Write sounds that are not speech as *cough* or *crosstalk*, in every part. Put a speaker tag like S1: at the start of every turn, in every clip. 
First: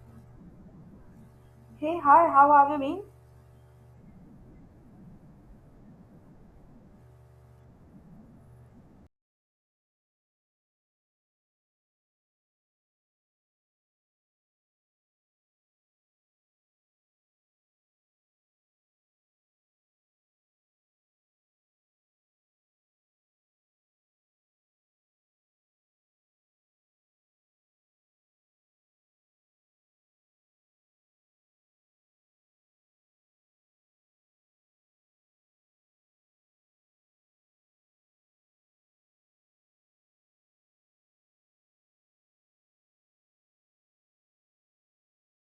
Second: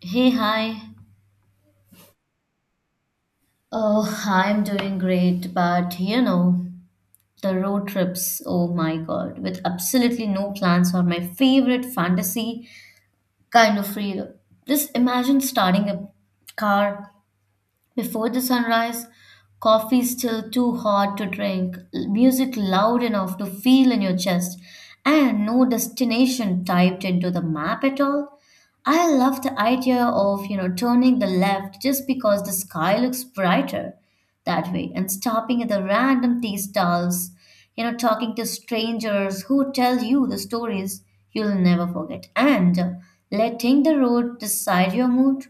S1: Hey, hi.
S2: Hey, hi, how have you been?
S1: Oh, I'm doing great, but you know, the road trips, oh my God, with absolutely no plans are my favorite fantasy kind of freedom. Just imagine starting a car before the sunrise, coffee still too hot to drink, music loud enough to feel in your chest, and no destination typed into the map at all. I love the idea of, you know, turning the left just because the sky looks brighter that way and stopping at the random tea stalls, you know, talking to strangers who tell you the stories you'll never forget, and letting the road decide your mood.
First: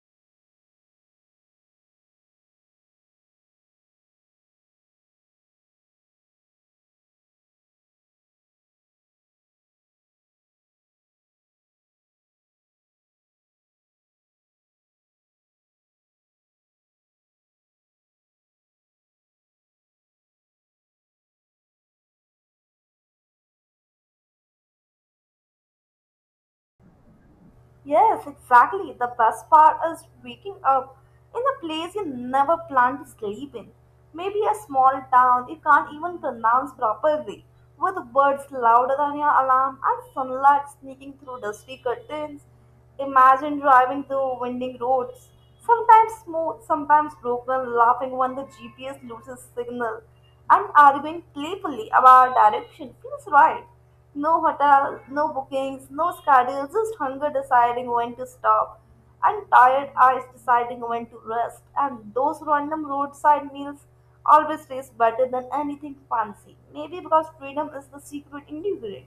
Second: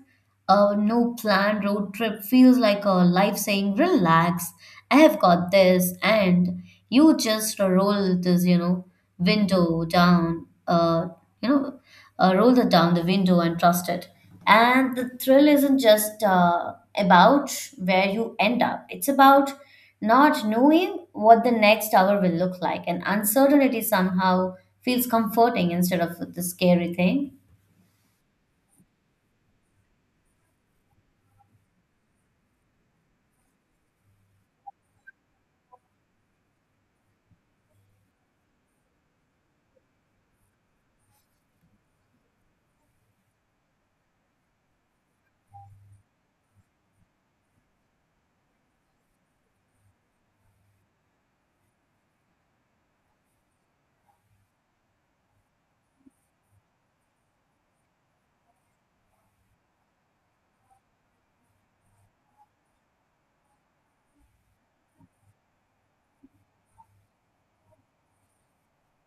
S1: A no planned road trip feels like a life saying, "Relax, I have got this," and you just roll this, you know, window down, you know, roll it down the window and trust it. And the thrill isn't just about where you end up, it's about not knowing what the next hour will look like. And uncertainty somehow feels comforting instead of the scary thing.
S2: Yes, exactly. The best part is waking up in a place you never planned to sleep in. Maybe a small town you can't even pronounce properly, with birds louder than your alarm and sunlight sneaking through dusty curtains. Imagine driving through winding roads, sometimes smooth, sometimes broken, laughing when the GPS loses signal, and arguing playfully about direction feels right. No hotel, no bookings, no schedule, just hunger deciding when to stop, and tired eyes deciding when to rest. And those random roadside meals always taste better than anything fancy. Maybe because freedom is the secret ingredient.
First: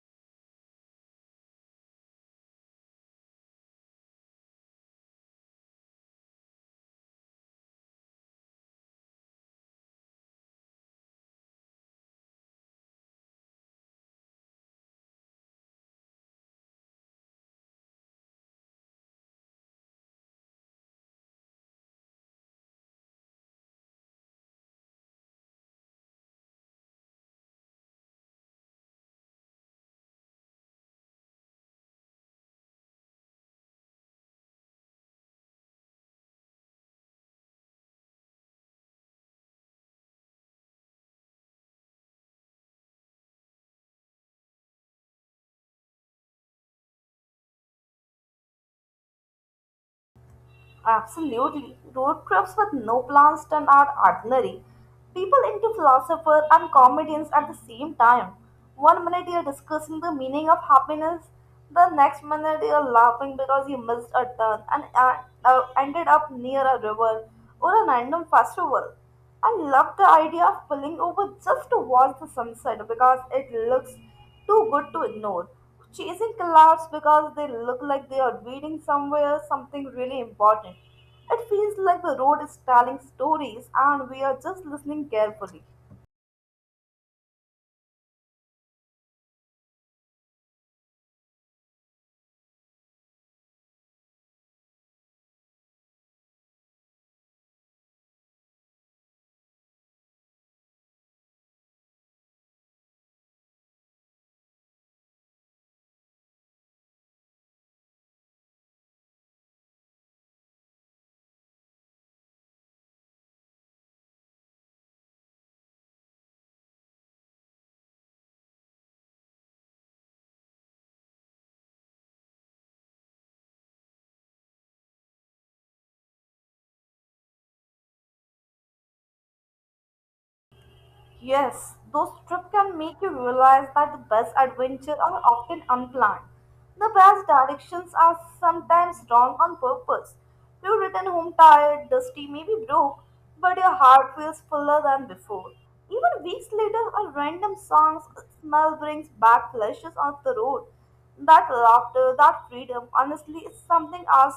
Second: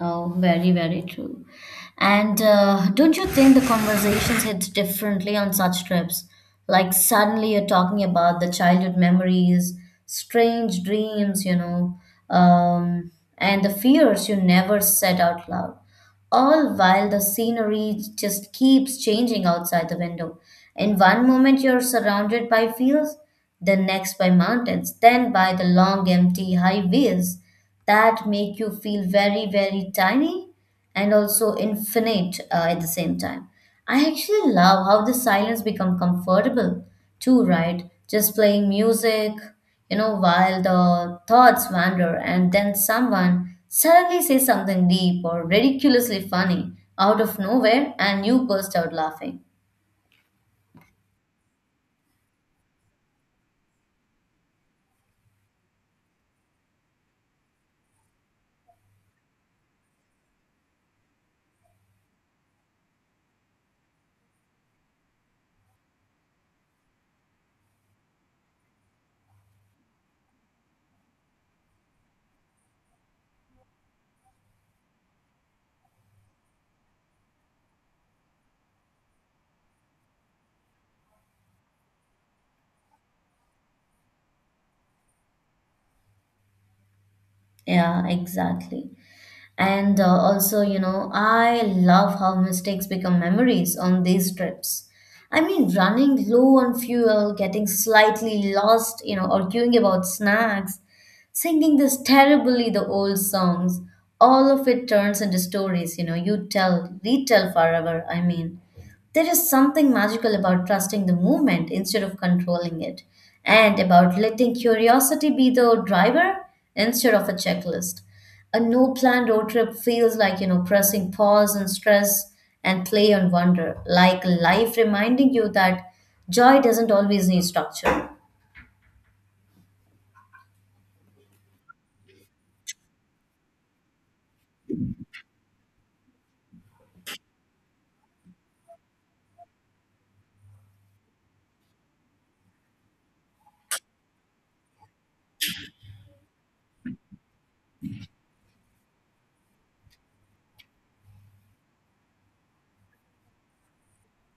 S1: Oh, very, very true. And don't you think the conversations hit differently on such trips? Like suddenly you're talking about the childhood memories, strange dreams, um, and the fears you never said out loud, all while the scenery just keeps changing outside the window. In one moment, you're surrounded by fields, the next by mountains, then by the long, empty highways that make you feel very, very tiny and also infinite at the same time. I actually love how the silence become comfortable too, right? Just playing music, you know, while the thoughts wander, and then someone suddenly says something deep or ridiculously funny out of nowhere, and you burst out laughing.
S2: Absolutely. Road trips with no plans turn out ordinary. People into philosophers and comedians at the same time. One minute you're discussing the meaning of happiness, the next minute you're laughing because you missed a turn and ended up near a river or a random festival. I love the idea of pulling over just to watch the sunset because it looks too good to ignore. Chasing clouds because they look like they are leading somewhere something really important. It feels like the road is telling stories and we are just listening carefully.
S1: Yeah, exactly. And also, you know, I love how mistakes become memories on these trips. I mean, running low on fuel, getting slightly lost, you know, arguing about snacks, singing this terribly the old songs. All of it turns into stories, you know, you tell, retell forever. I mean, there is something magical about trusting the movement instead of controlling it, and about letting curiosity be the driver instead of a checklist. A no planned road trip feels like, you know, pressing pause on stress and play on wonder, like life reminding you that joy doesn't always need structure.
S2: Yes, those trips can make you realize that the best adventures are often unplanned. The best directions are sometimes wrong on purpose. You return home tired, dusty, maybe broke, but your heart feels fuller than before. Even weeks later, a random song's smell brings back flashes of the road. That laughter, that freedom, honestly, is something else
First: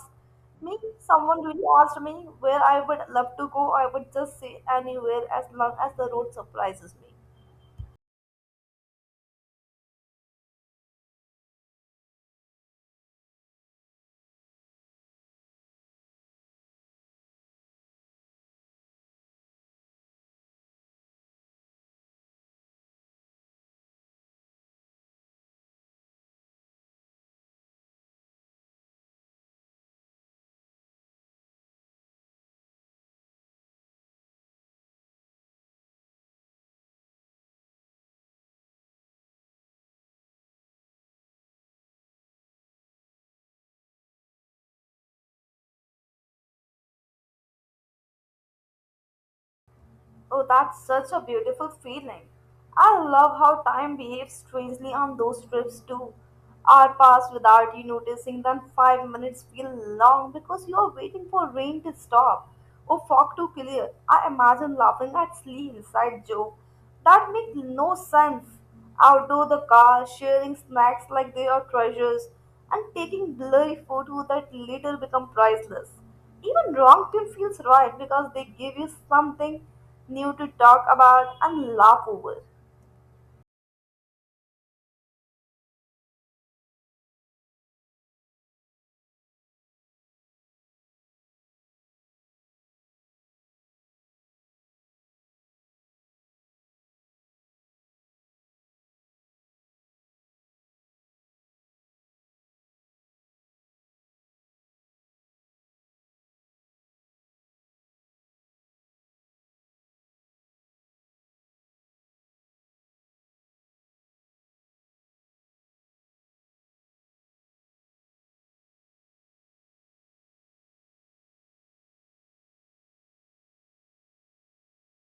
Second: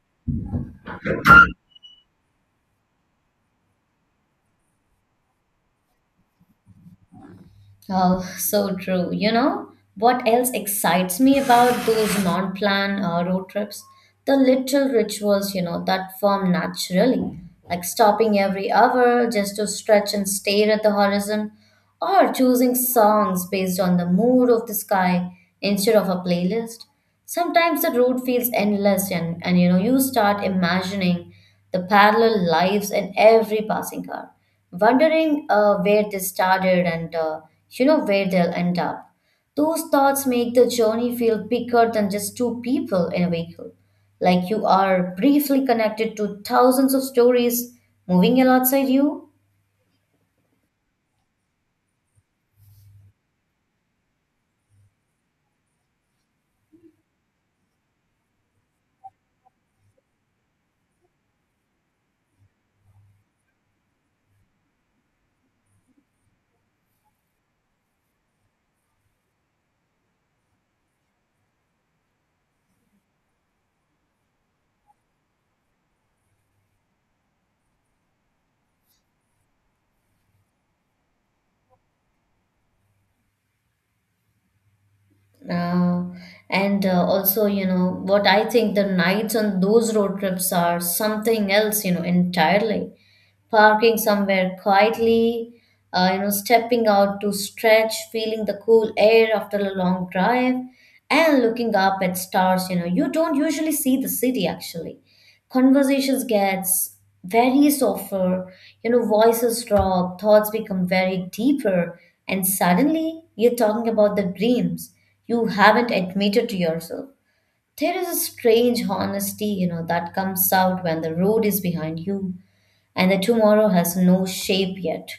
S2: me, someone really asked me where I would love to go, I would just say anywhere as long as the road surprises me.
S1: Oh, so true. You know, what else excites me about those non plan road trips? The little rituals, you know, that form naturally, like stopping every hour just to stretch and stare at the horizon, or choosing songs based on the mood of the sky instead of a playlist. Sometimes the road feels endless, and you know, you start imagining the parallel lives in every passing car, wondering where they started and you know where they'll end up. Those thoughts make the journey feel bigger than just two people in a vehicle. Like you are briefly connected to thousands of stories moving alongside you.
S2: Oh, that's such a beautiful feeling. I love how time behaves strangely on those trips too. Hour pass without you noticing, then 5 minutes feel long because you are waiting for rain to stop or fog to clear. I imagine laughing at silly inside joke that make no sense. Outdoor the car, sharing snacks like they are treasures, and taking blurry photos that later become priceless. Even wrong team feels right because they give you something new to talk about and laugh over.
S1: Uh, and also, you know, what I think the nights on those road trips are something else, you know, entirely. Parking somewhere quietly, you know, stepping out to stretch, feeling the cool air after a long drive, and looking up at stars, you know, you don't usually see the city actually. Conversations gets very softer, you know, voices drop, thoughts become very deeper, and suddenly you're talking about the dreams you haven't admitted to yourself. There is a strange honesty, you know, that comes out when the road is behind you and the tomorrow has no shape yet.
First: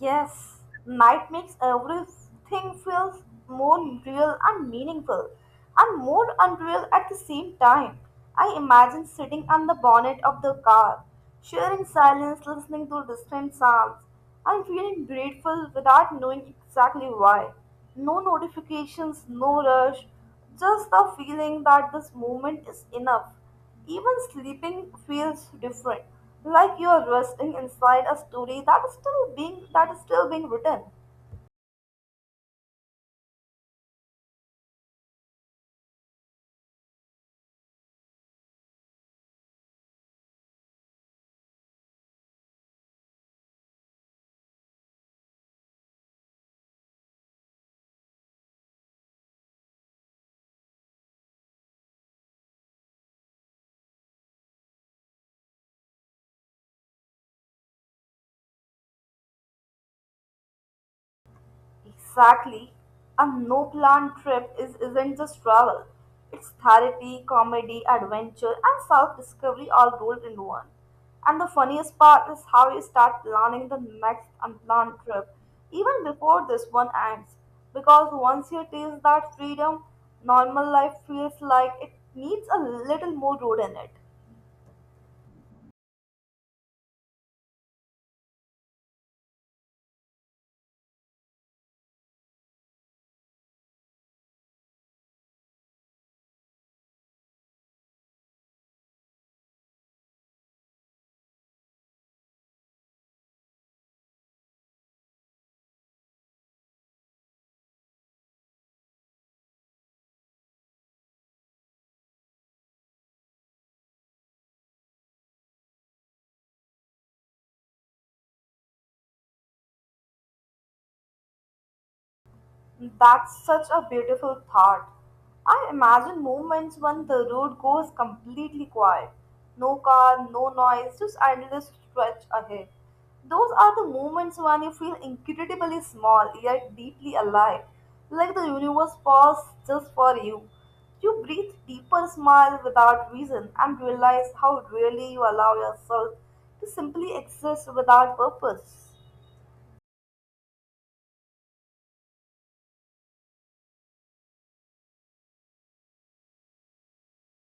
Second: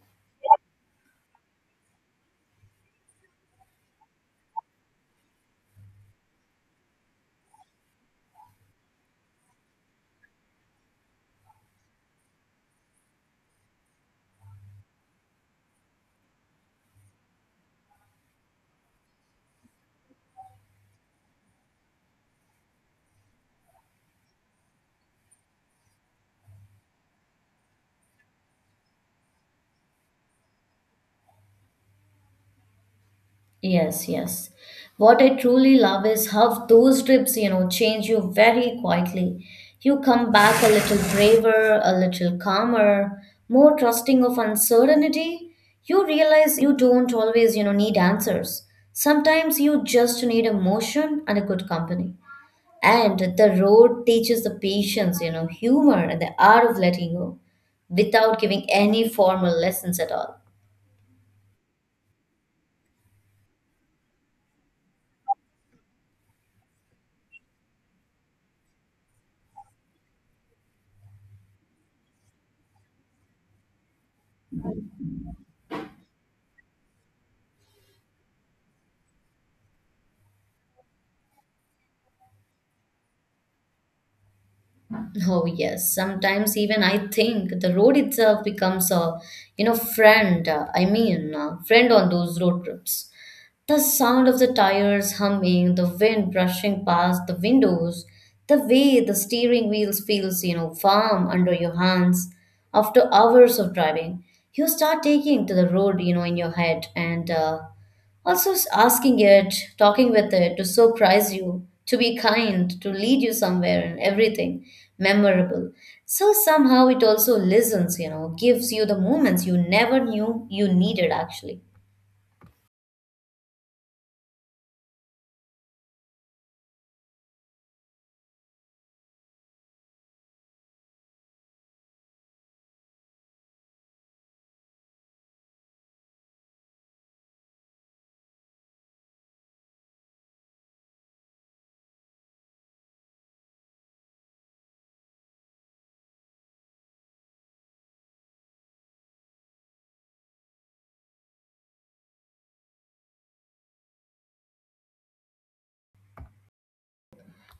S2: Yes, night makes everything feels more real and meaningful and more unreal at the same time. I imagine sitting on the bonnet of the car, sharing silence, listening to distant sounds, and feeling grateful without knowing exactly why. No notifications, no rush, just the feeling that this moment is enough. Even sleeping feels different, like you are resting inside a story that is still being written.
S1: Yes, yes. What I truly love is how those trips, you know, change you very quietly. You come back a little braver, a little calmer, more trusting of uncertainty. You realize you don't always, you know, need answers. Sometimes you just need emotion and a good company. And the road teaches the patience, you know, humor, and the art of letting go without giving any formal lessons at all.
S2: Exactly. A no plan trip is isn't just travel. It's therapy, comedy, adventure, and self-discovery all rolled into one. And the funniest part is how you start planning the next unplanned trip, even before this one ends. Because once you taste that freedom, normal life feels like it needs a little more road in it.
S1: Oh yes, sometimes even I think the road itself becomes a, you know, friend. Friend on those road trips. The sound of the tires humming, the wind brushing past the windows, the way the steering wheel feels, you know, firm under your hands. After hours of driving, you start taking to the road, you know, in your head and asking it, talking with it to surprise you, to be kind, to lead you somewhere and everything memorable. So somehow it also listens, you know, gives you the moments you never knew you needed actually.
S2: That's such a beautiful thought. I imagine moments when the road goes completely quiet. No car, no noise, just endless stretch ahead. Those are the moments when you feel incredibly small yet deeply alive, like the universe paused just for you. You breathe deeper, smile without reason, and realize how rarely you allow yourself to simply exist without purpose.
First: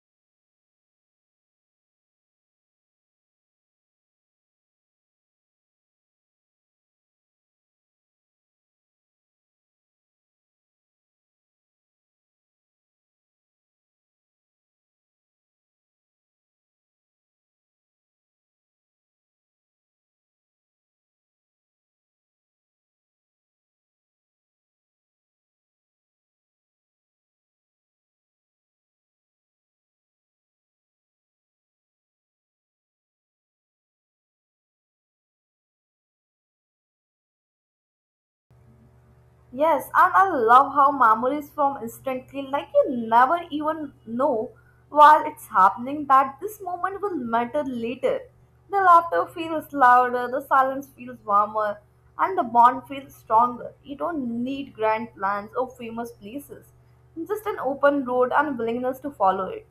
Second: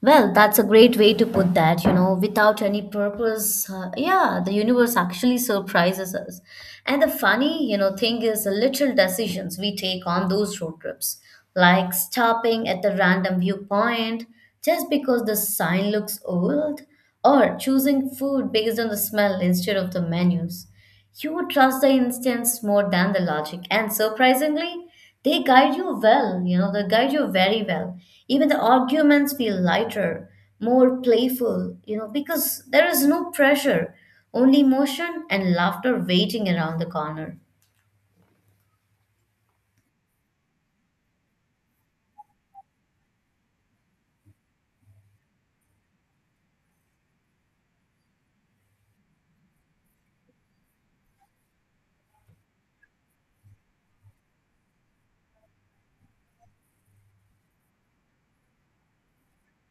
S1: Well, that's a great way to put that, you know, without any purpose. Yeah, the universe actually surprises us. And the funny, you know, thing is the little decisions we take on those road trips, like stopping at the random viewpoint just because the sign looks old, or choosing food based on the smell instead of the menus. You would trust the instincts more than the logic, and surprisingly, they guide you well. You know, they guide you very well. Even the arguments feel lighter, more playful, you know, because there is no pressure, only motion and laughter waiting around the corner.
S2: Yes, and I love how memories from instantly, like you never even know while it's happening that this moment will matter later. The laughter feels louder, the silence feels warmer, and the bond feels stronger. You don't need grand plans or famous places, just an open road and willingness to follow it.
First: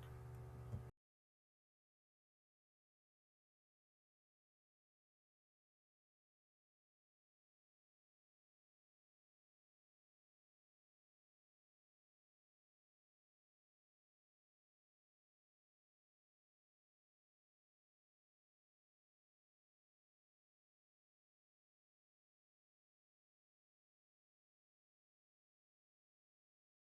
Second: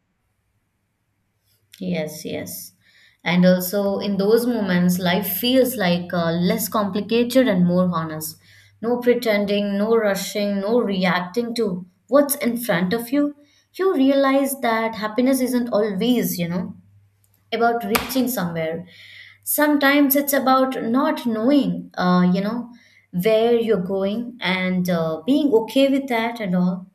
S1: Yes, yes. And also in those moments, life feels like less complicated and more honest. No pretending, no rushing, no reacting to what's in front of you. You realize that happiness isn't always, you know, about reaching somewhere. Sometimes it's about not knowing, you know, where you're going and being okay with that and all.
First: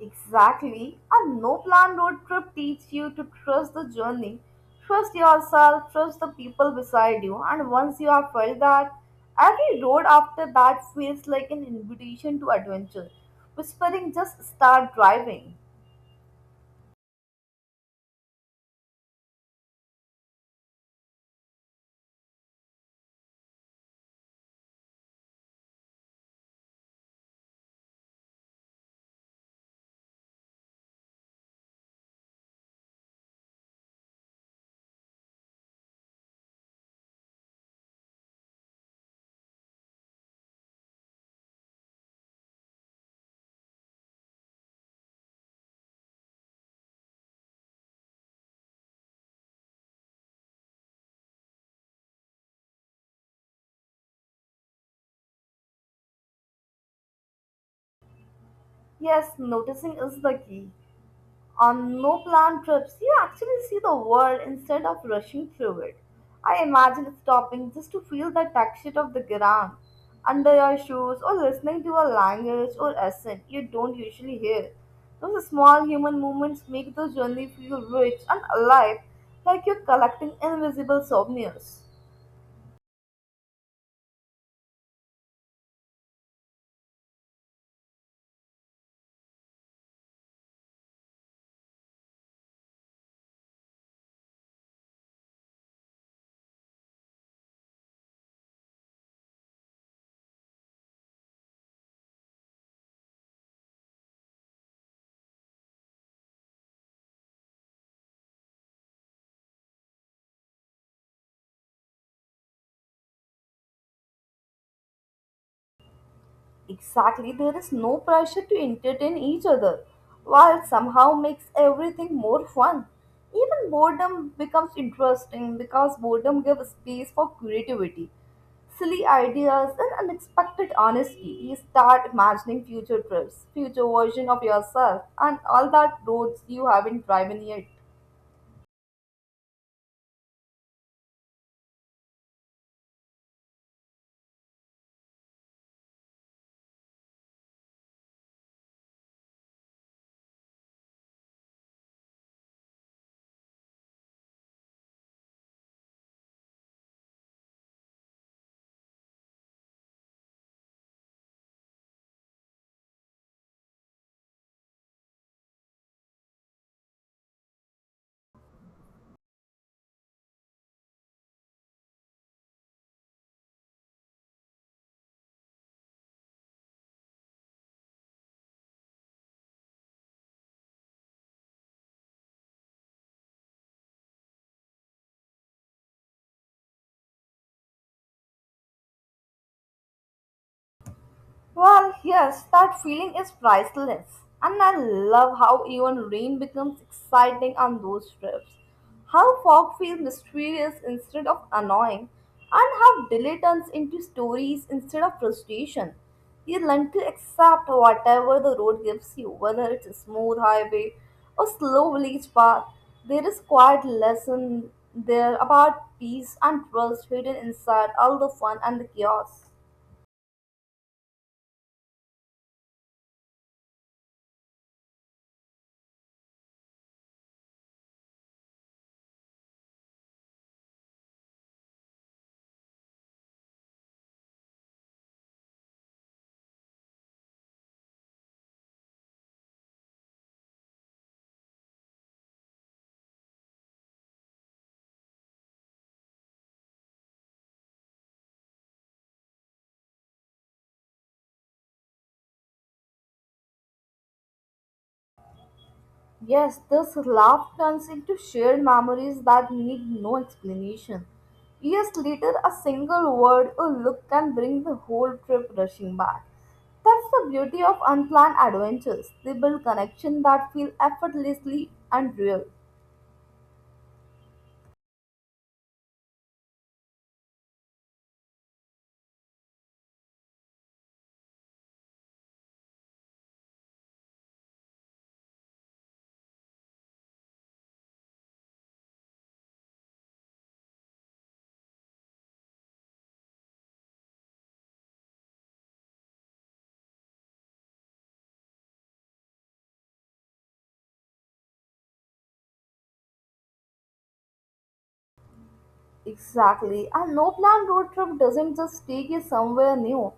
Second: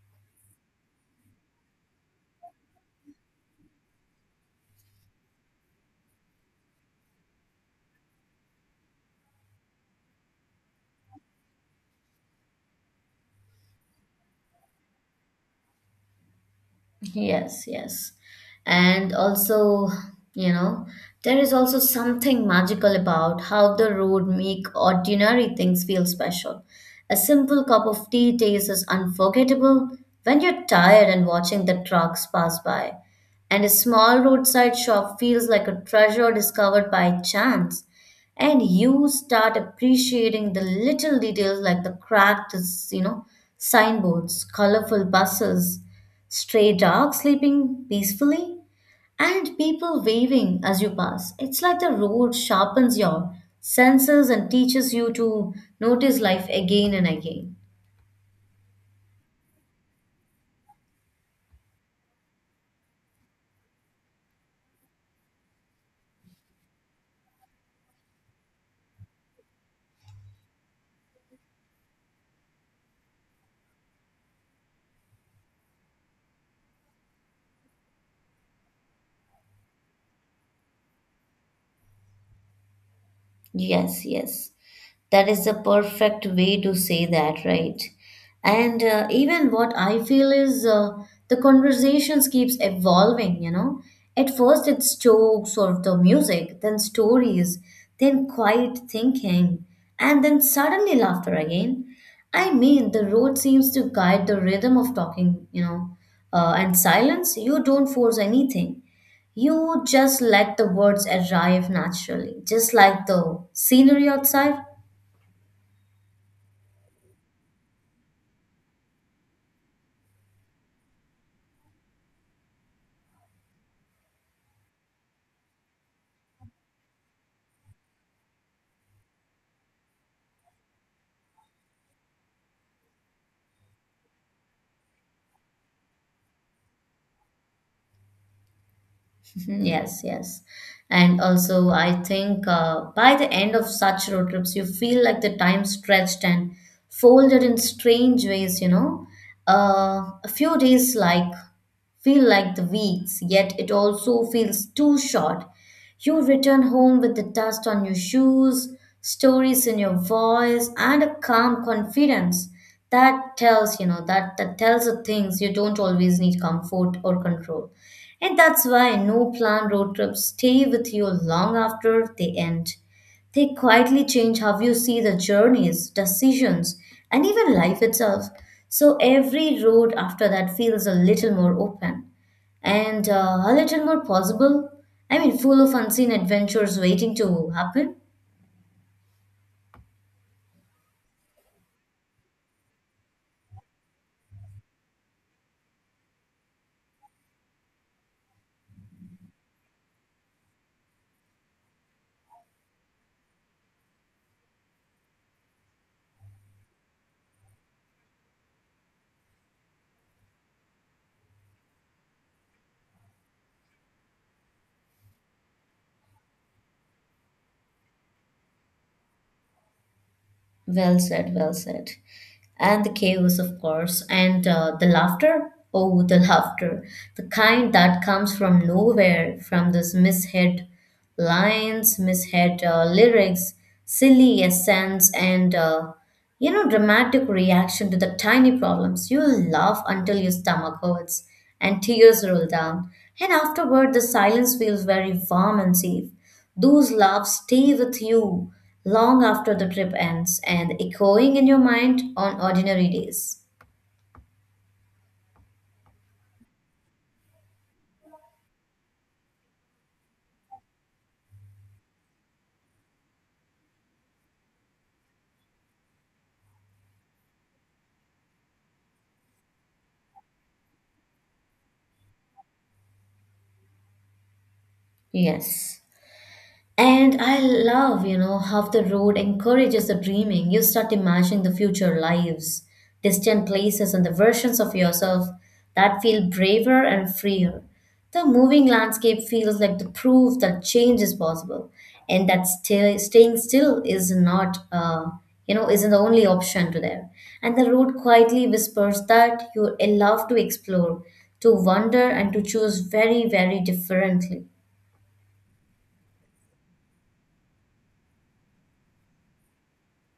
S2: Exactly. A no plan road trip teaches you to trust the journey, trust yourself, trust the people beside you, and once you have felt that, every road after that feels like an invitation to adventure. Whispering, just start driving.
S1: Yes, yes. And also, you know, there is also something magical about how the road make ordinary things feel special. A simple cup of tea taste is unforgettable when you're tired and watching the trucks pass by. And a small roadside shop feels like a treasure discovered by chance. And you start appreciating the little details like the cracked, you know, signboards, colorful buses, stray dogs sleeping peacefully, and people waving as you pass. It's like the road sharpens your senses and teaches you to notice life again and again.
S2: Yes, noticing is the key. On no plan trips, you actually see the world instead of rushing through it. I imagine stopping just to feel the texture of the ground under your shoes or listening to a language or accent you don't usually hear. Those small human movements make the journey feel rich and alive, like you're collecting invisible souvenirs.
S1: Yes, yes. That is the perfect way to say that, right? And even what I feel is the conversations keeps evolving, you know. At first it's jokes or the music, then stories, then quiet thinking, and then suddenly laughter again. I mean, the road seems to guide the rhythm of talking, you know. And silence, you don't force anything. You just let the words arrive naturally, just like the scenery outside.
S2: Exactly, there is no pressure to entertain each other, while somehow makes everything more fun. Even boredom becomes interesting because boredom gives space for creativity, silly ideas, and unexpected honesty. You start imagining future trips, future version of yourself, and all that roads you haven't driven yet.
S1: Mhm. Yes, yes. And also, I think by the end of such road trips, you feel like the time stretched and folded in strange ways, you know. A few days feel like the weeks, yet it also feels too short. You return home with the dust on your shoes, stories in your voice, and a calm confidence that tells, you know, that tells the things you don't always need comfort or control. And that's why no planned road trips stay with you long after they end. They quietly change how you see the journeys, decisions, and even life itself. So every road after that feels a little more open and a little more possible. I mean, full of unseen adventures waiting to happen.
S2: Well, yes, that feeling is priceless. And I love how even rain becomes exciting on those trips. How fog feels mysterious instead of annoying, and how delay turns into stories instead of frustration. You learn to accept whatever the road gives you, whether it's a smooth highway or slow village path. There is quite lesson there about peace and trust hidden inside all the fun and the chaos.
S1: Well said, well said. And the chaos, of course, and the laughter. Oh, the laughter. The kind that comes from nowhere, from this misheard lines, misheard lyrics, silly essence, and you know, dramatic reaction to the tiny problems. You'll laugh until your stomach hurts and tears roll down. And afterward, the silence feels very warm and safe. Those laughs stay with you long after the trip ends and echoing in your mind on ordinary days.
S2: Yes, this laugh turns into shared memories that need no explanation. Years later, a single word or look can bring the whole trip rushing back. That's the beauty of unplanned adventures. They build connections that feel effortlessly and real.
S1: Yes. And I love, you know, how the road encourages the dreaming. You start imagining the future lives, distant places, and the versions of yourself that feel braver and freer. The moving landscape feels like the proof that change is possible, and that staying still is not, you know, isn't the only option to there. And the road quietly whispers that you're allowed to explore, to wonder, and to choose very, very differently.
S2: Exactly. A no plan road trip doesn't just take you somewhere new.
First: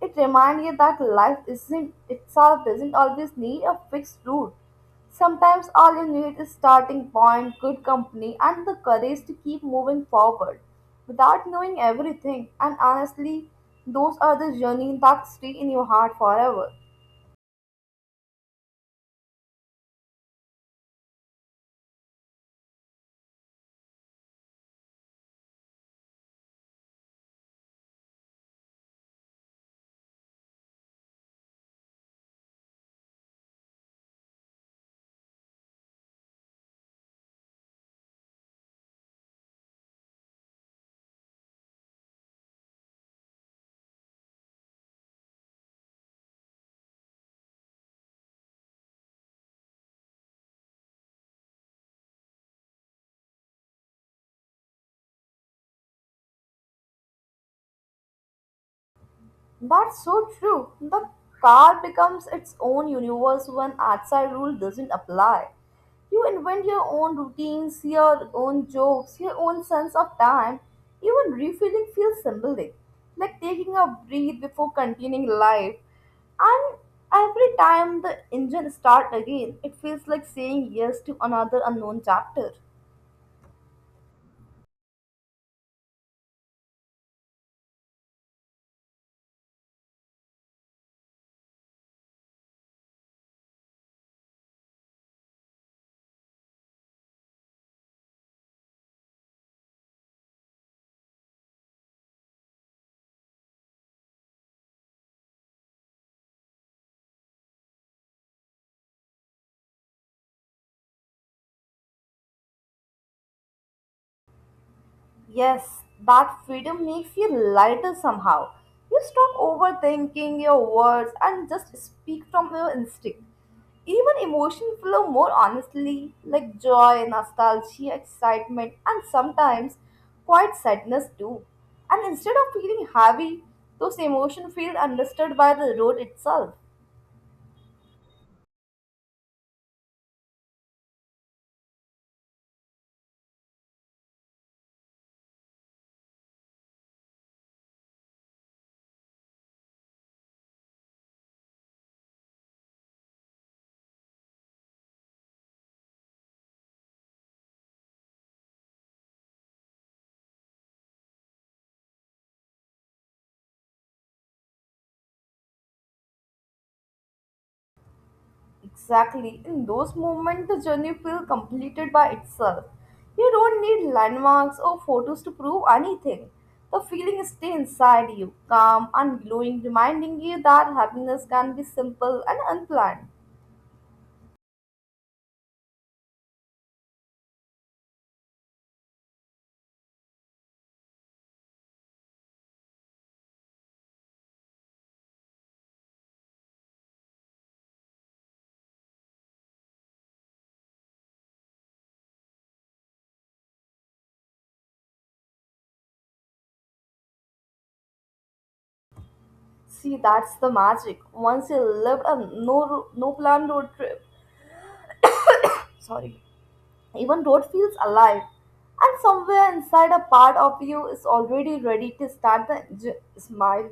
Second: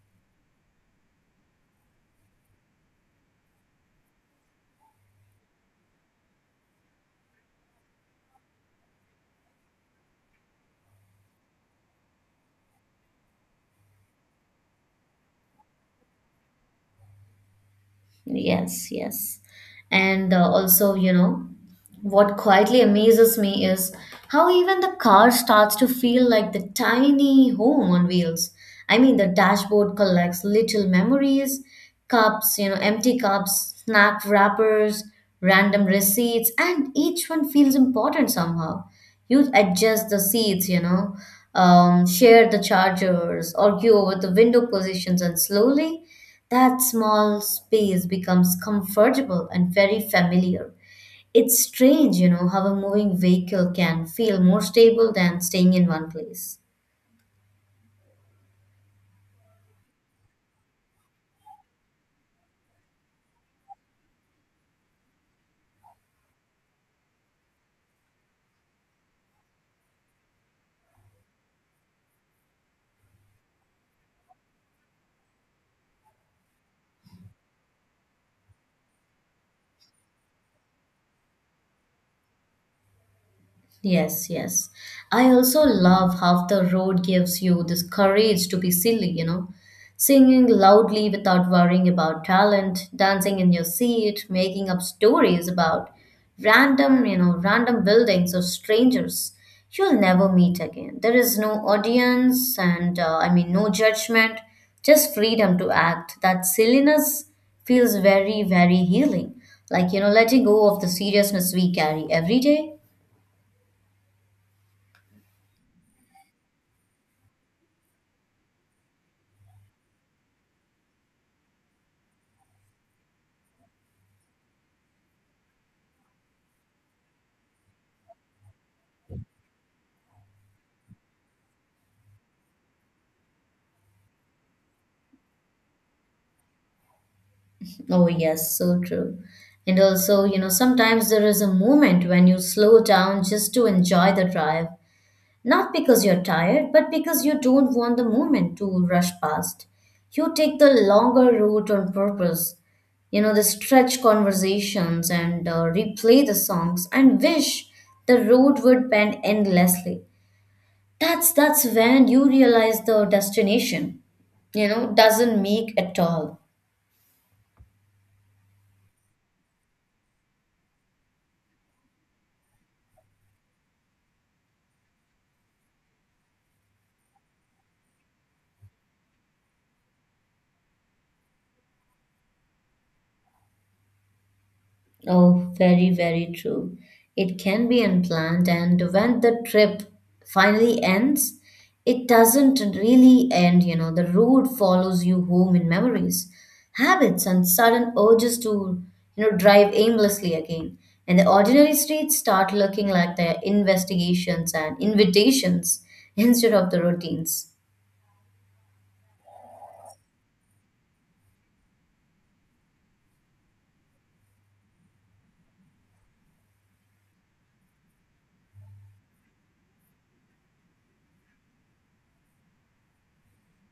S2: It reminds you that life isn't itself doesn't always need a fixed route. Sometimes all you need is starting point, good company, and the courage to keep moving forward without knowing everything. And honestly, those are the journeys that stay in your heart forever.
S1: Yes, yes. And also, you know, what quietly amazes me is how even the car starts to feel like the tiny home on wheels. I mean, the dashboard collects little memories, empty cups, snack wrappers, random receipts, and each one feels important somehow. You adjust the seats, share the chargers, argue over the window positions, and slowly that small space becomes comfortable and very familiar. It's strange, you know, how a moving vehicle can feel more stable than staying in one place.
S2: That's so true. The car becomes its own universe when outside rule doesn't apply. You invent your own routines, your own jokes, your own sense of time. Even refueling feels symbolic, like taking a breath before continuing life. And every time the engine starts again, it feels like saying yes to another unknown chapter.
S1: Yes, yes. I also love how the road gives you this courage to be silly, you know. Singing loudly without worrying about talent, dancing in your seat, making up stories about random, random buildings or strangers you'll never meet again. There is no audience and no judgment, just freedom to act. That silliness feels very, very healing. Letting go of the seriousness we carry every day.
S2: Yes, that freedom makes you lighter somehow. You stop overthinking your words and just speak from your instinct. Even emotions flow more honestly, like joy, nostalgia, excitement, and sometimes quite sadness too. And instead of feeling heavy, those emotions feel understood by the road itself.
S1: Oh, yes, so true. And also, you know, sometimes there is a moment when you slow down just to enjoy the drive, not because you're tired, but because you don't want the moment to rush past. You take the longer route on purpose, you know, the stretch conversations and replay the songs and wish the road would bend endlessly. That's when you realize the destination, you know, doesn't make at all.
S2: Exactly. In those moments, the journey feels completed by itself. You don't need landmarks or photos to prove anything. The feeling stays inside you, calm and glowing, reminding you that happiness can be simple and unplanned.
S1: Oh, very, very true. It can be unplanned, and when the trip finally ends, it doesn't really end, you know. The road follows you home in memories, habits, and sudden urges to, you know, drive aimlessly again. And the ordinary streets start looking like their investigations and invitations *laughs* instead of the routines.
S2: See, that's the magic. Once you lived a no plan road trip. Sorry. Even road feels alive, and somewhere inside a part of you is already ready to start the engine, smile,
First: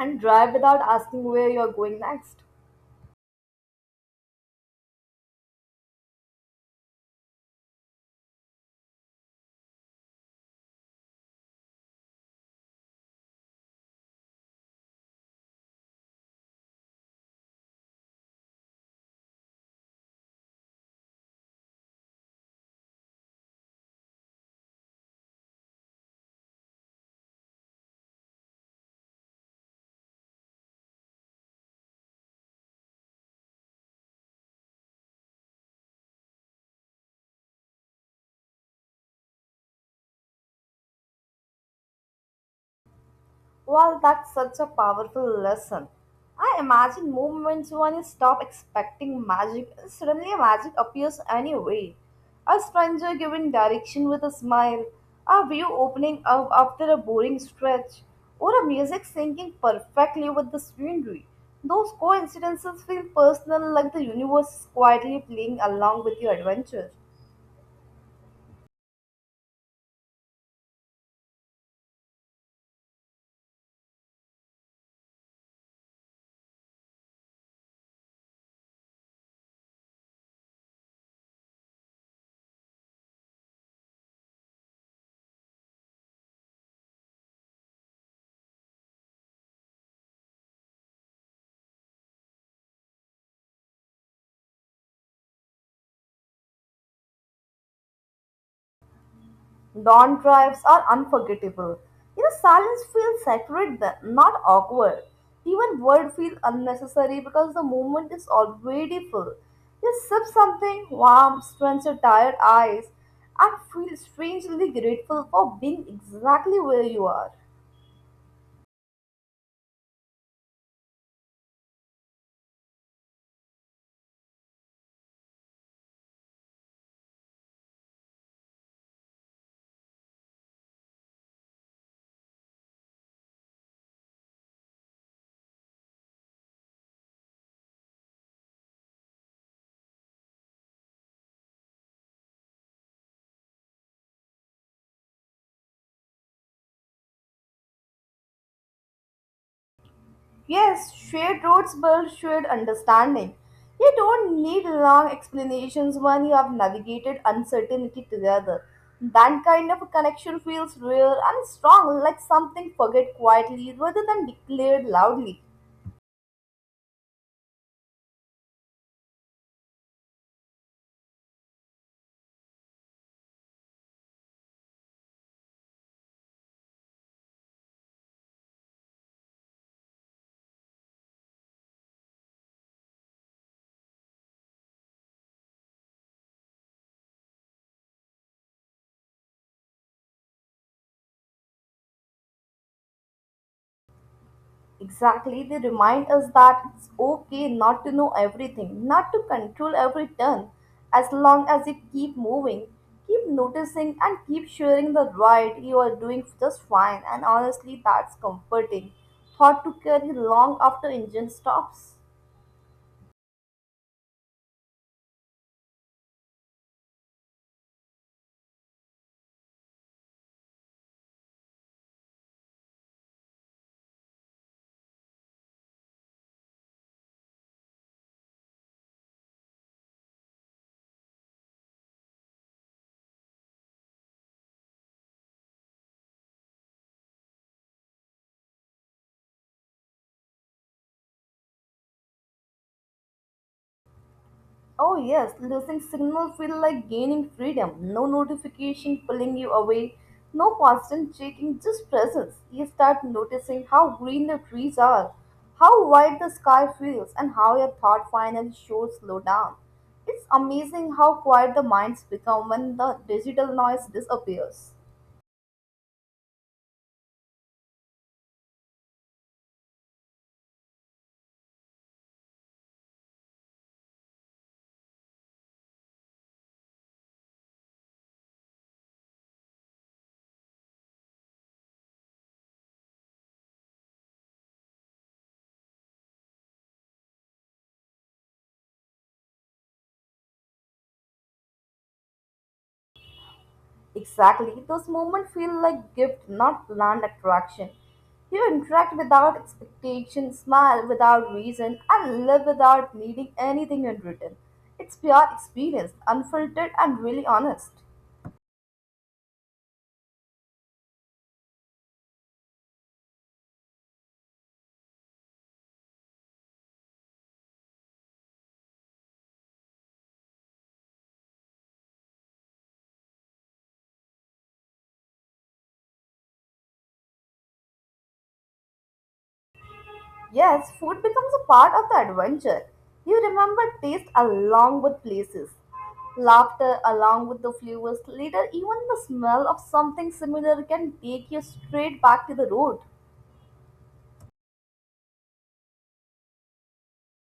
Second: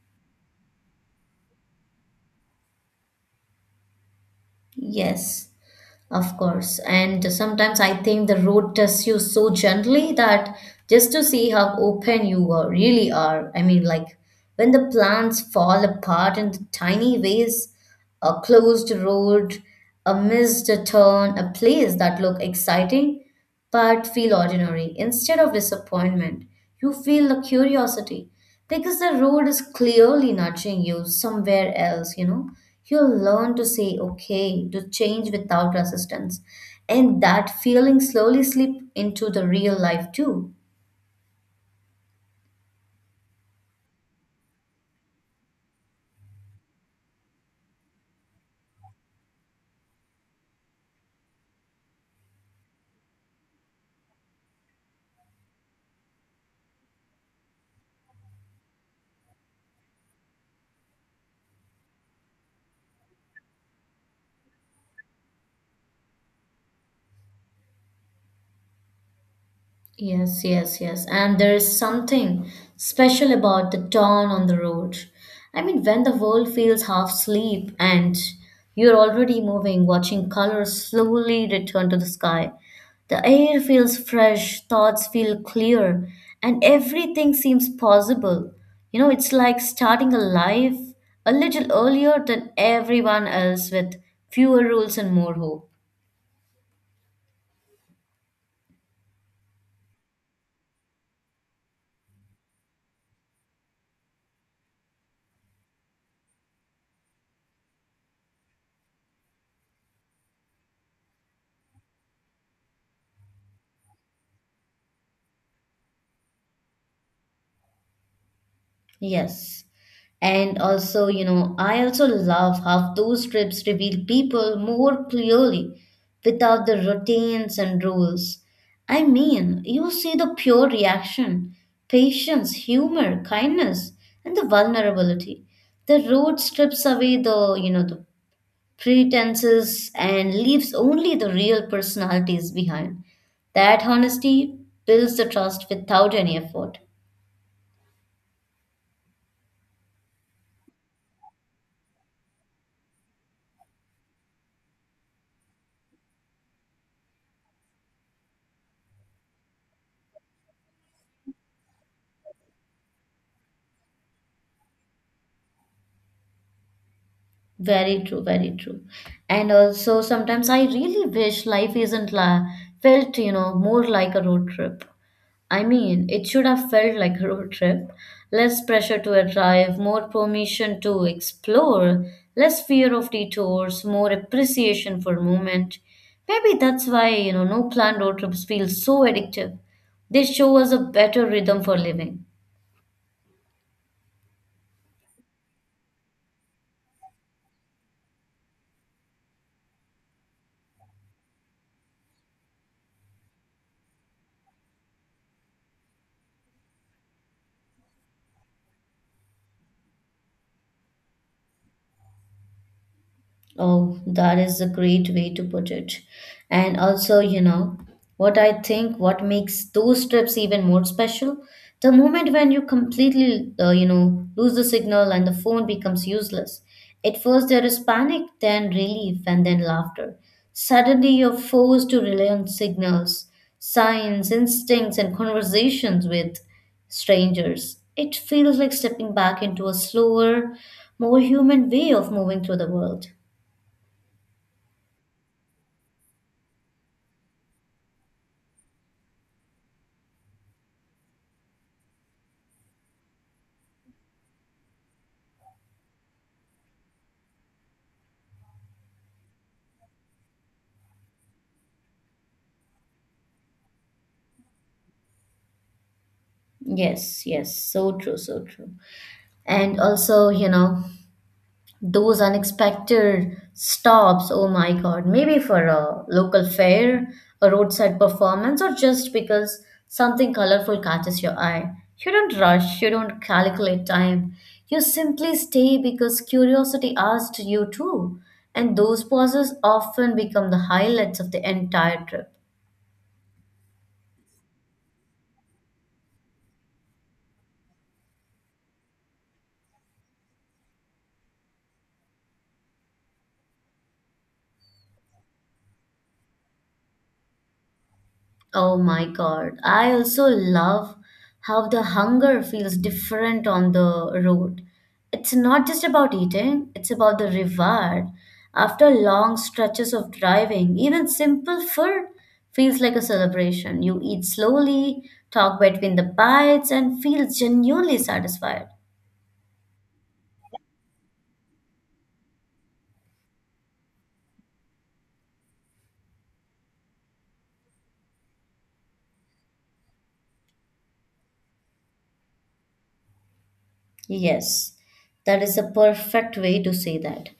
S2: and drive without asking where you're going next.
S1: Yes, of course. And sometimes I think the road tests you so gently that just to see how open you are, really are. I mean, like when the plans fall apart in the tiny ways, a closed road, a missed turn, a place that looked exciting but feel ordinary instead of disappointment. You feel the curiosity because the road is clearly nudging you somewhere else, you know. You'll learn to say okay, to change without resistance. And that feeling slowly slip into the real life too.
S2: Well, that's such a powerful lesson. I imagine moments when you stop expecting magic and suddenly magic appears anyway. A stranger giving direction with a smile, a view opening up after a boring stretch, or a music syncing perfectly with the scenery. Those coincidences feel personal like the universe is quietly playing along with your adventure.
S1: Yes, yes, yes. And there is something special about the dawn on the road. I mean, when the world feels half asleep and you're already moving, watching colors slowly return to the sky, the air feels fresh, thoughts feel clear, and everything seems possible. You know, it's like starting a life a little earlier than everyone else with fewer rules and more hope.
S2: Dawn drives are unforgettable. You know, silence feels sacred then, not awkward. Even word feels unnecessary because the moment is already full. Just sip something warm, strains your tired eyes, and feel strangely grateful for being exactly where you are.
S1: Yes. And also, you know, I also love how those trips reveal people more clearly without the routines and rules. I mean, you see the pure reaction, patience, humor, kindness, and the vulnerability. The road strips away the pretenses and leaves only the real personalities behind. That honesty builds the trust without any effort.
S2: Yes, shared roads build shared understanding. You don't need long explanations when you have navigated uncertainty together. That kind of a connection feels real and strong, like something forget quietly rather than declared loudly.
S1: Very true, very true. And also, sometimes I really wish life isn't la felt, you know, more like a road trip. I mean, it should have felt like a road trip. Less pressure to arrive, more permission to explore, less fear of detours, more appreciation for movement. Maybe that's why, you know, no planned road trips feel so addictive. They show us a better rhythm for living.
S2: Exactly, they remind us that it's okay not to know everything, not to control every turn, as long as you keep moving, keep noticing, and keep sharing the right, you are doing just fine. And honestly, that's comforting. Thought to carry long after engine stops.
S1: Oh, that is a great way to put it. And also, you know, what I think what makes those trips even more special, the moment when you completely, lose the signal and the phone becomes useless. At first there is panic, then relief, and then laughter. Suddenly you're forced to rely on signals, signs, instincts, and conversations with strangers. It feels like stepping back into a slower, more human way of moving through the world.
S2: Oh yes, losing signal feel like gaining freedom. No notification pulling you away, no constant checking, just presence. You start noticing how green the trees are, how wide the sky feels, and how your thought finally shows slow down. It's amazing how quiet the minds become when the digital noise disappears.
S1: Yes, yes, so true, so true. And also, you know, those unexpected stops, oh my God, maybe for a local fair, a roadside performance, or just because something colorful catches your eye. You don't rush, you don't calculate time. You simply stay because curiosity asked you to. And those pauses often become the highlights of the entire trip.
S2: Exactly. Those moments feel like gift, not planned attraction. You interact without expectation, smile without reason, and live without needing anything in return. It's pure experience, unfiltered and really honest.
S1: Oh my God. I also love how the hunger feels different on the road. It's not just about eating, it's about the reward. After long stretches of driving, even simple food feels like a celebration. You eat slowly, talk between the bites, and feel genuinely satisfied.
S2: Yes, food becomes a part of the adventure. You remember taste along with places, laughter along with the flavors. Later, even the smell of something similar can take you straight back to the road.
S1: Yes, that is a perfect way to say that.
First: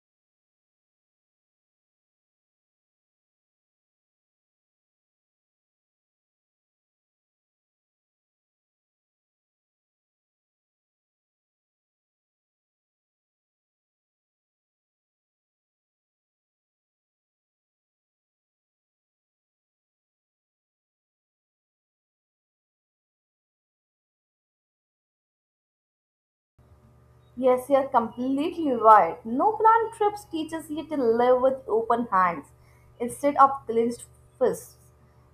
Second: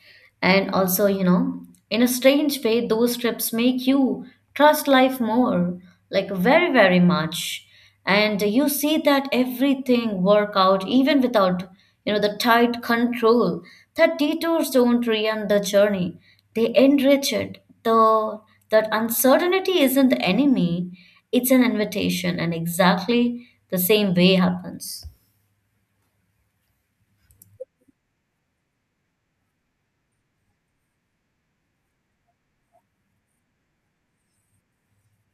S1: And also, you know, in a strange way, those trips make you trust life more, like very, very much. And you see that everything work out even without, you know, the tight control. That detours don't ruin the journey. They enrich it. The that uncertainty isn't the enemy, it's an invitation, and exactly the same way happens.
S2: Yes, you're completely right. No plan trips teaches you to live with open hands instead of clenched fists.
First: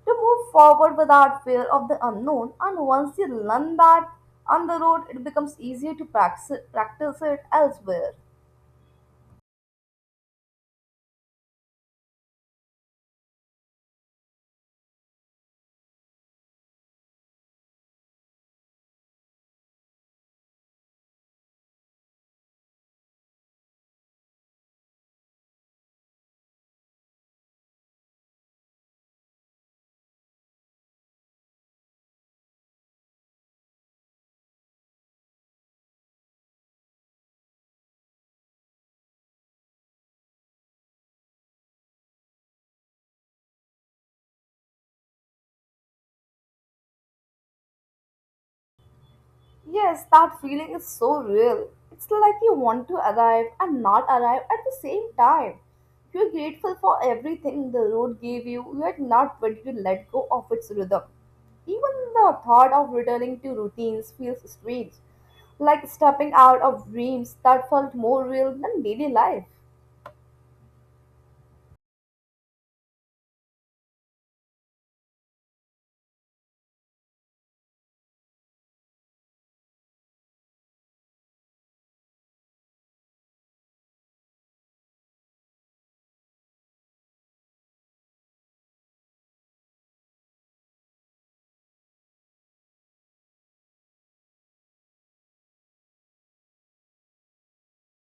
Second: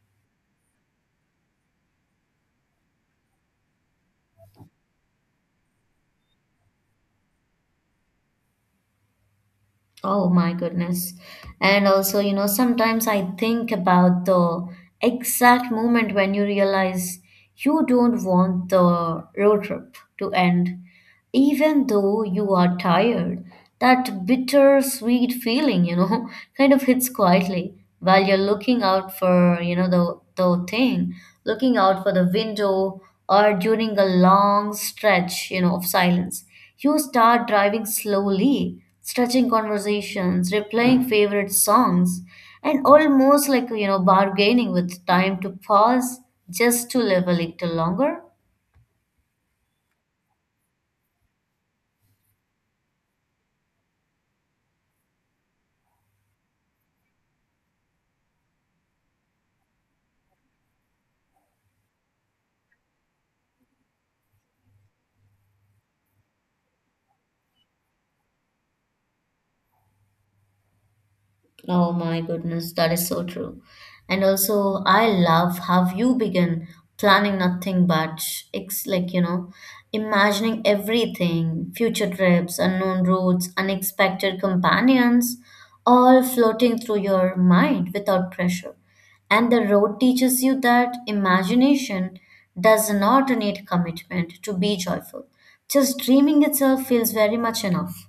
S2: To move forward without fear of the unknown, and once you learn that on the road, it becomes easier to practice it elsewhere.
S1: Oh my goodness. And also, you know, sometimes I think about the exact moment when you realize you don't want the road trip to end even though you are tired, that bittersweet feeling, you know, *laughs* kind of hits quietly while you're looking out for, you know, the thing, looking out for the window or during a long stretch, you know, of silence. You start driving slowly, stretching conversations, replaying favorite songs, and almost like, you know, bargaining with time to pause just to live a little longer.
S2: Yes, that feeling is so real. It's like you want to arrive and not arrive at the same time. You're grateful for everything the road gave you, yet not ready to let go of its rhythm. Even the thought of returning to routines feels strange, like stepping out of dreams that felt more real than daily life.
S1: Oh my goodness, that is so true. And also, I love how you begin planning nothing but it's like, you know, imagining everything, future trips, unknown routes, unexpected companions, all floating through your mind without pressure. And the road teaches you that imagination does not need commitment to be joyful. Just dreaming itself feels very much enough.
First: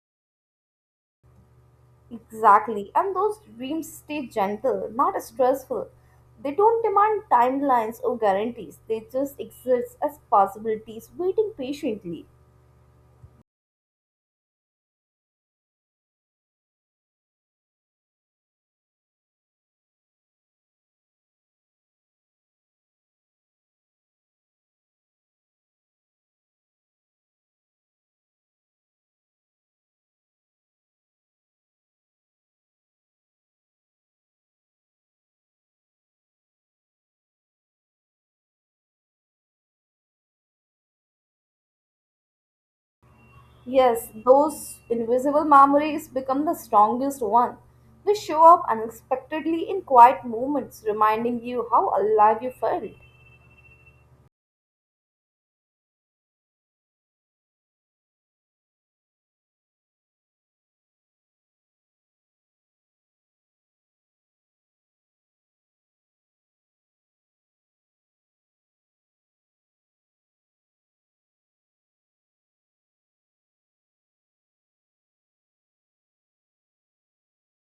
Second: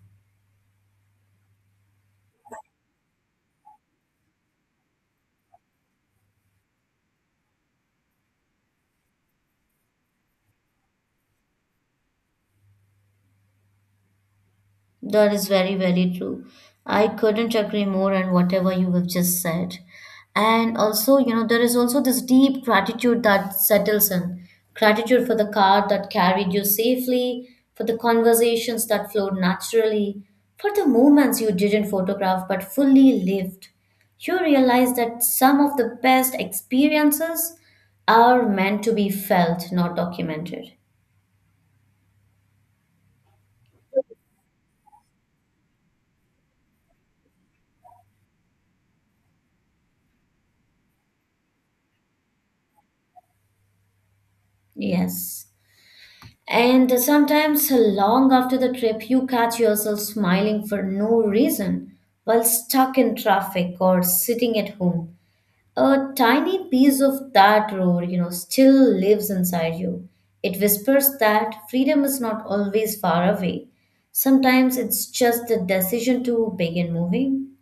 S2: Exactly. And those dreams stay gentle, not stressful. They don't demand timelines or guarantees, they just exist as possibilities waiting patiently.
S1: That is very, very true. I couldn't agree more on whatever you have just said. And also, you know, there is also this deep gratitude that settles in. Gratitude for the car that carried you safely, for the conversations that flowed naturally, for the moments you didn't photograph but fully lived. You realize that some of the best experiences are meant to be felt, not documented.
S2: Yes, those invisible memories become the strongest one. They show up unexpectedly in quiet moments, reminding you how alive you felt.
S1: Yes. And sometimes, long after the trip, you catch yourself smiling for no reason while stuck in traffic or sitting at home. A tiny piece of that roar, you know, still lives inside you. It whispers that freedom is not always far away. Sometimes it's just the decision to begin moving.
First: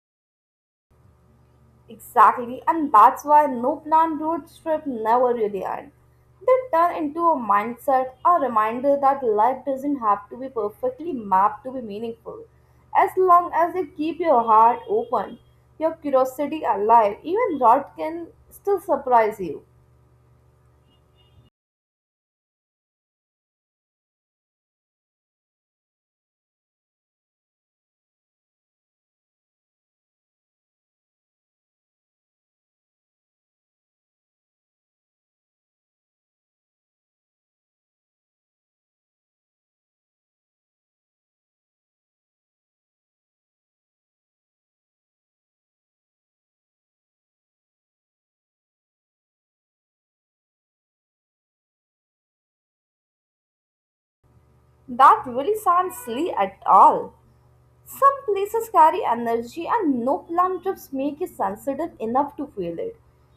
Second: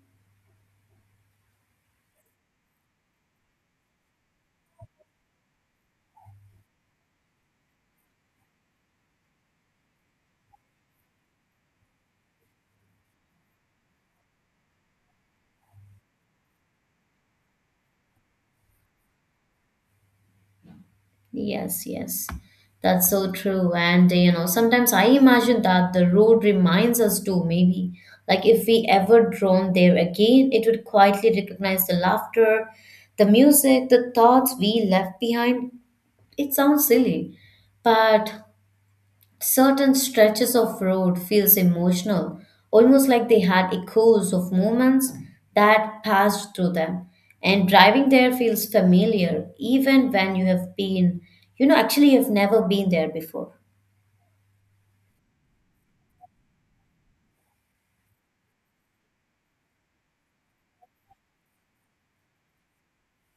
S2: Exactly, and that's why no plan road trip never really end. They turn into a mindset, a reminder that life doesn't have to be perfectly mapped to be meaningful. As long as you keep your heart open, your curiosity alive, even rot can still surprise you.
S1: Yes, yes. That's so true. And, you know, sometimes I imagine that the road reminds us too, maybe. Like if we ever drone there again, it would quietly recognize the laughter, the music, the thoughts we left behind. It sounds silly, but certain stretches of road feels emotional, almost like they had echoes of moments that passed through them. And driving there feels familiar, even when you have been, you know, actually you've never been there before.
S2: That really sounds silly at all. Some places carry energy, and no planned trips make you sensitive enough to feel it.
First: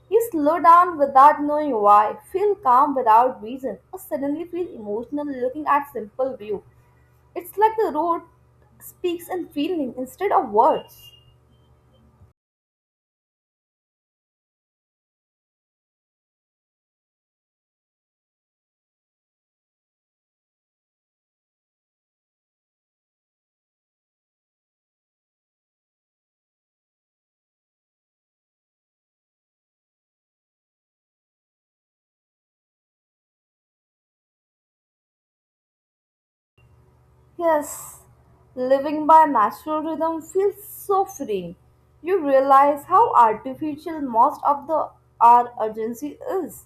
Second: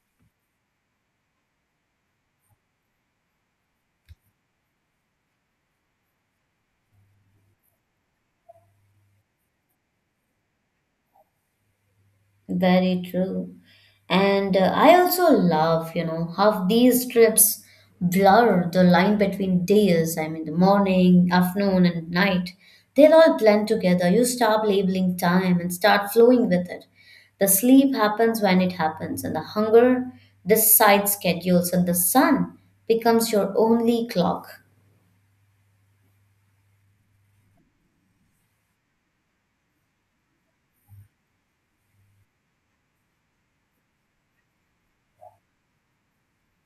S2: You slow down without knowing why, feel calm without reason, or suddenly feel emotional looking at simple view. It's like the road speaks in feeling instead of words.
S1: Very true. And I also love, you know, how these trips blur the line between days. I mean, the morning, afternoon, and night. They all blend together. You stop labeling time and start flowing with it. The sleep happens when it happens, and the hunger decides schedules, and the sun becomes your only clock.
S2: Yes, living by natural rhythm feels so freeing. You realize how artificial most of the our urgency is.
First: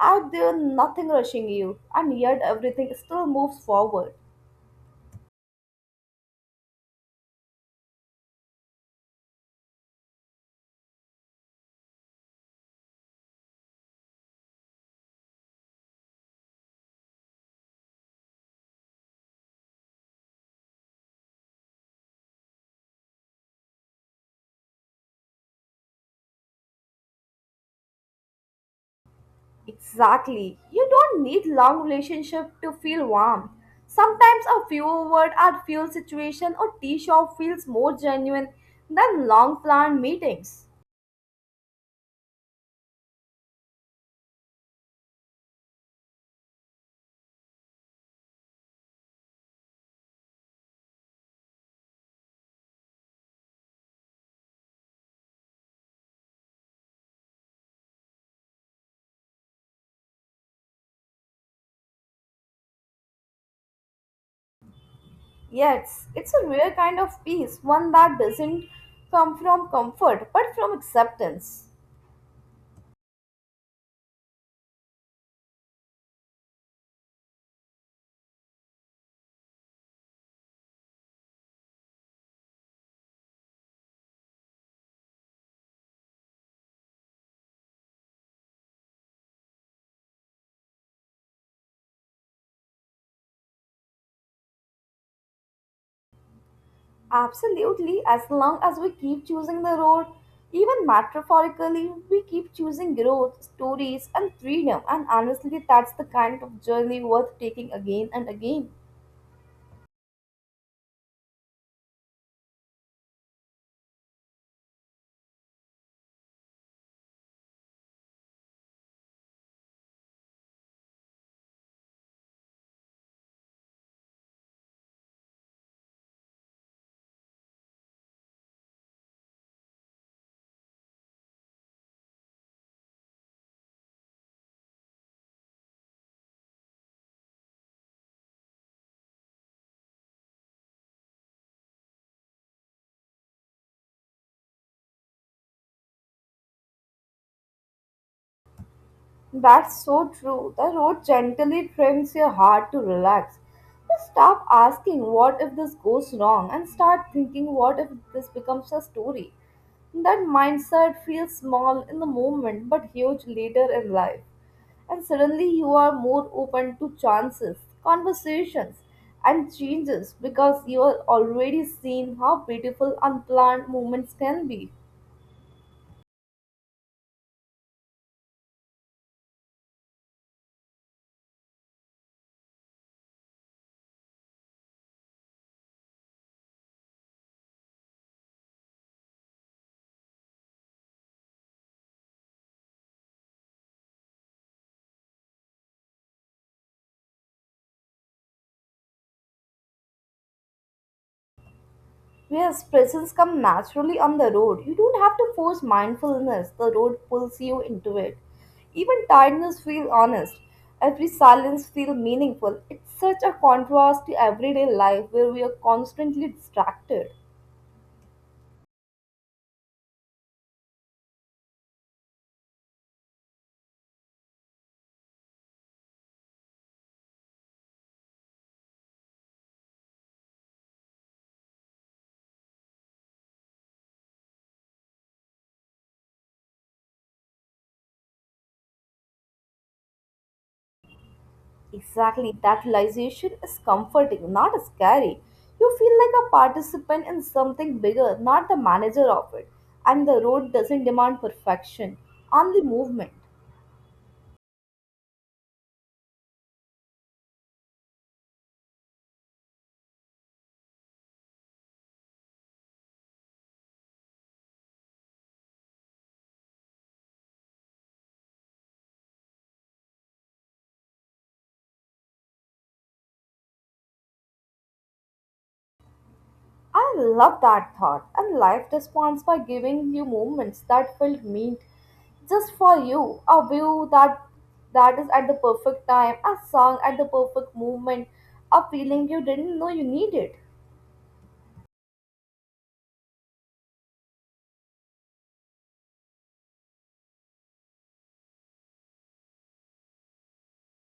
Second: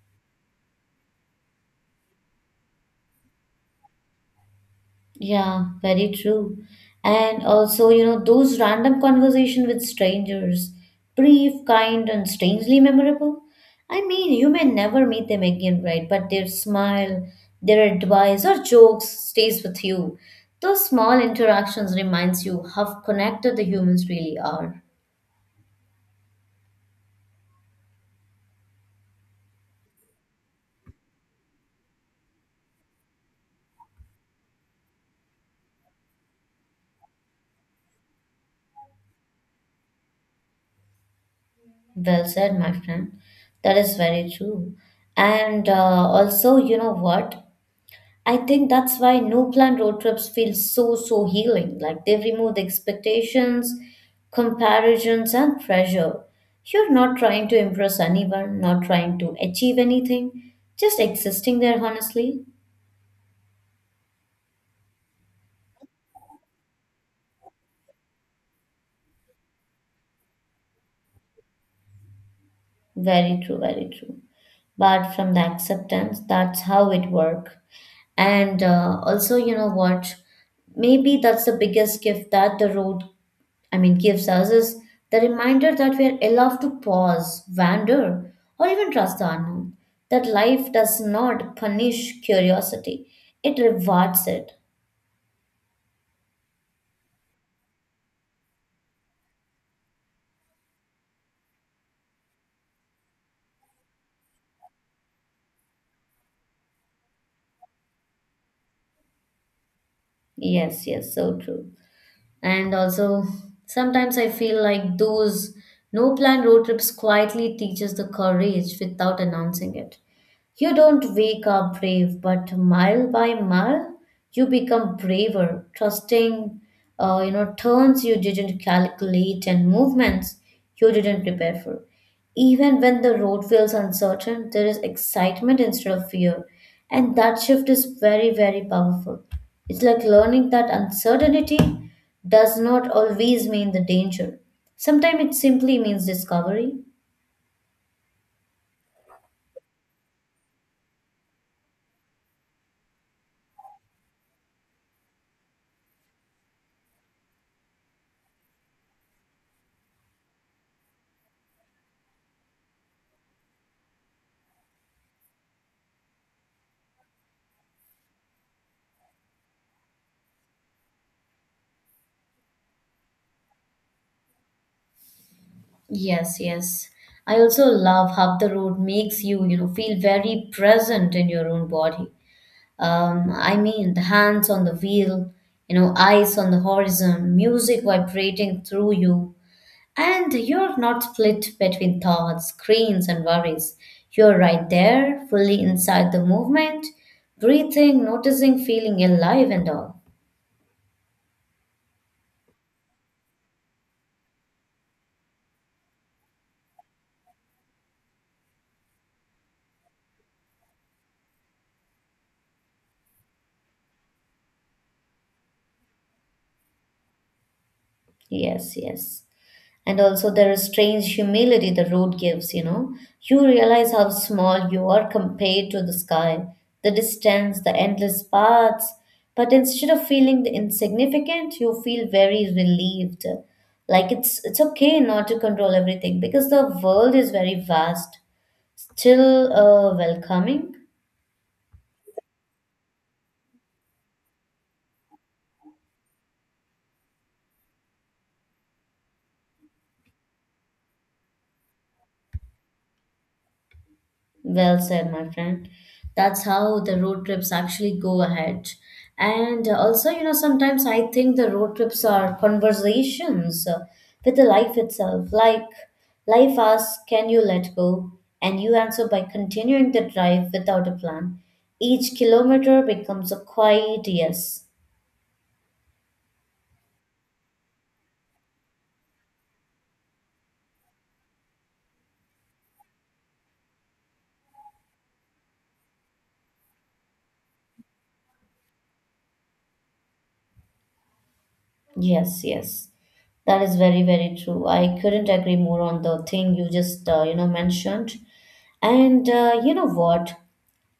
S2: Out there, nothing rushing you, and yet everything still moves forward.
S1: Yeah, very true. And also, you know, those random conversation with strangers, brief, kind, and strangely memorable. I mean, you may never meet them again, right? But their smile, their advice, or jokes stays with you. Those small interactions reminds you how connected the humans really are.
S2: Exactly. You don't need long relationship to feel warm. Sometimes a few word at fuel situation or tea shop feels more genuine than long planned meetings.
S1: Well said, my friend. That is very true. And also, you know what? I think that's why no plan road trips feel so, so healing. Like they remove the expectations, comparisons, and pressure. You're not trying to impress anyone, not trying to achieve anything, just existing there honestly.
S2: Yes, it's a rare kind of peace, one that doesn't come from comfort but from acceptance.
S1: Very true, very true. But from the acceptance, that's how it works. And also, you know what? Maybe that's the biggest gift that the road I mean, gives us is the reminder that we are allowed to pause, wander, or even trust the unknown. That life does not punish curiosity, it rewards it.
S2: Absolutely, as long as we keep choosing the road, even metaphorically, we keep choosing growth, stories, and freedom, and honestly, that's the kind of journey worth taking again and again.
S1: Yes, yes, so true. And also, sometimes I feel like those no plan road trips quietly teaches the courage without announcing it. You don't wake up brave, but mile by mile, you become braver, trusting, turns you didn't calculate and movements you didn't prepare for. Even when the road feels uncertain, there is excitement instead of fear. And that shift is very, very powerful. It's like learning that uncertainty does not always mean the danger. Sometimes it simply means discovery.
S2: That's so true. The road gently trims your heart to relax. Just stop asking, what if this goes wrong? And start thinking, what if this becomes a story? That mindset feels small in the moment but huge later in life. And suddenly you are more open to chances, conversations, and changes because you are already seeing how beautiful unplanned moments can be.
S1: Yes, yes. I also love how the road makes you, you know, feel very present in your own body. I mean, the hands on the wheel, you know, eyes on the horizon, music vibrating through you, and you're not split between thoughts, screens, and worries. You're right there, fully inside the movement, breathing, noticing, feeling alive and all.
S2: Yes, presence comes naturally on the road. You don't have to force mindfulness. The road pulls you into it. Even tiredness feels honest. Every silence feels meaningful. It's such a contrast to everyday life where we are constantly distracted.
S1: Yes, yes. And also, there is strange humility the road gives, you know. You realize how small you are compared to the sky, the distance, the endless paths. But instead of feeling insignificant, you feel very relieved. Like it's okay not to control everything because the world is very vast, still welcoming.
S2: Exactly, that realization is comforting, not scary. You feel like a participant in something bigger, not the manager of it. And the road doesn't demand perfection, only movement.
S1: Well said, my friend. That's how the road trips actually go ahead. And also, you know, sometimes I think the road trips are conversations with the life itself. Like, life asks, can you let go? And you answer by continuing the drive without a plan. Each kilometer becomes a quiet yes.
S2: I love that thought. And life responds by giving you moments that feel meant just for you. A view that is at the perfect time, a song at the perfect moment, a feeling you didn't know you needed.
S1: Yes, yes. That is very, very true. I couldn't agree more on the thing you just, mentioned. And you know what?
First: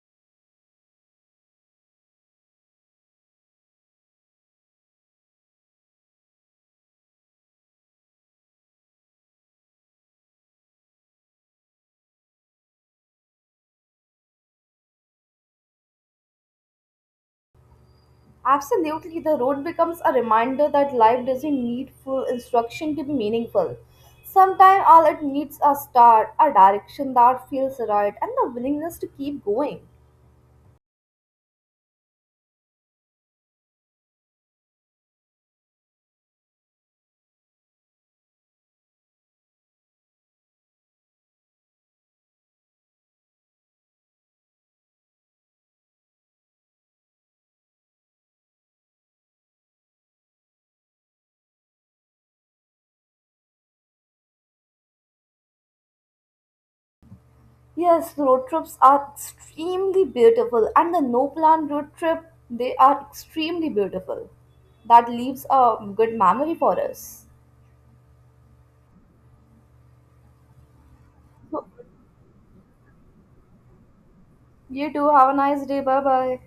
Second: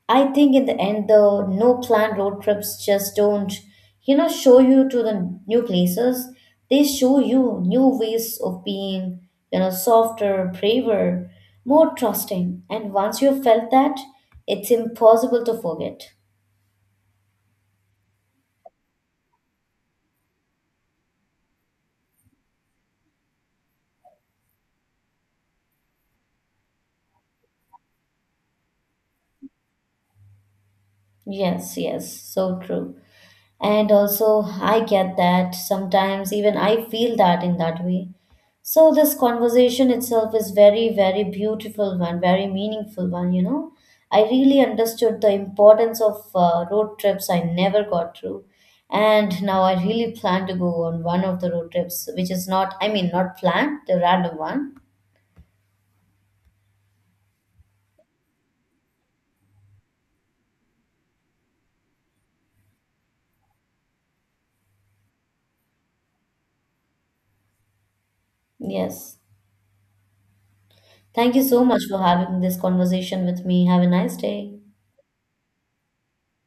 S1: I think in the end, the no plan road trips just don't, you know, show you to the new places. They show you new ways of being, you know, softer, braver, more trusting. And once you've felt that, it's impossible to forget.
S2: Absolutely, the road becomes a reminder that life doesn't need full instruction to be meaningful. Sometimes all it needs a start, a direction that feels right, and the willingness to keep going.
S1: Yes, yes, so true. And also, I get that sometimes, even I feel that in that way. So, this conversation itself is very, very beautiful one, very meaningful one, you know. I really understood the importance of road trips I never got through. And now I really plan to go on one of the road trips, which is not, I mean, not planned, the random one.
S2: Yes, road trips are extremely beautiful, and the no plan road trip, they are extremely beautiful. That leaves a good memory for us.
S1: Yes. Thank you so much for having this conversation with me. Have a nice day.
S2: You too, have a nice day. Bye bye.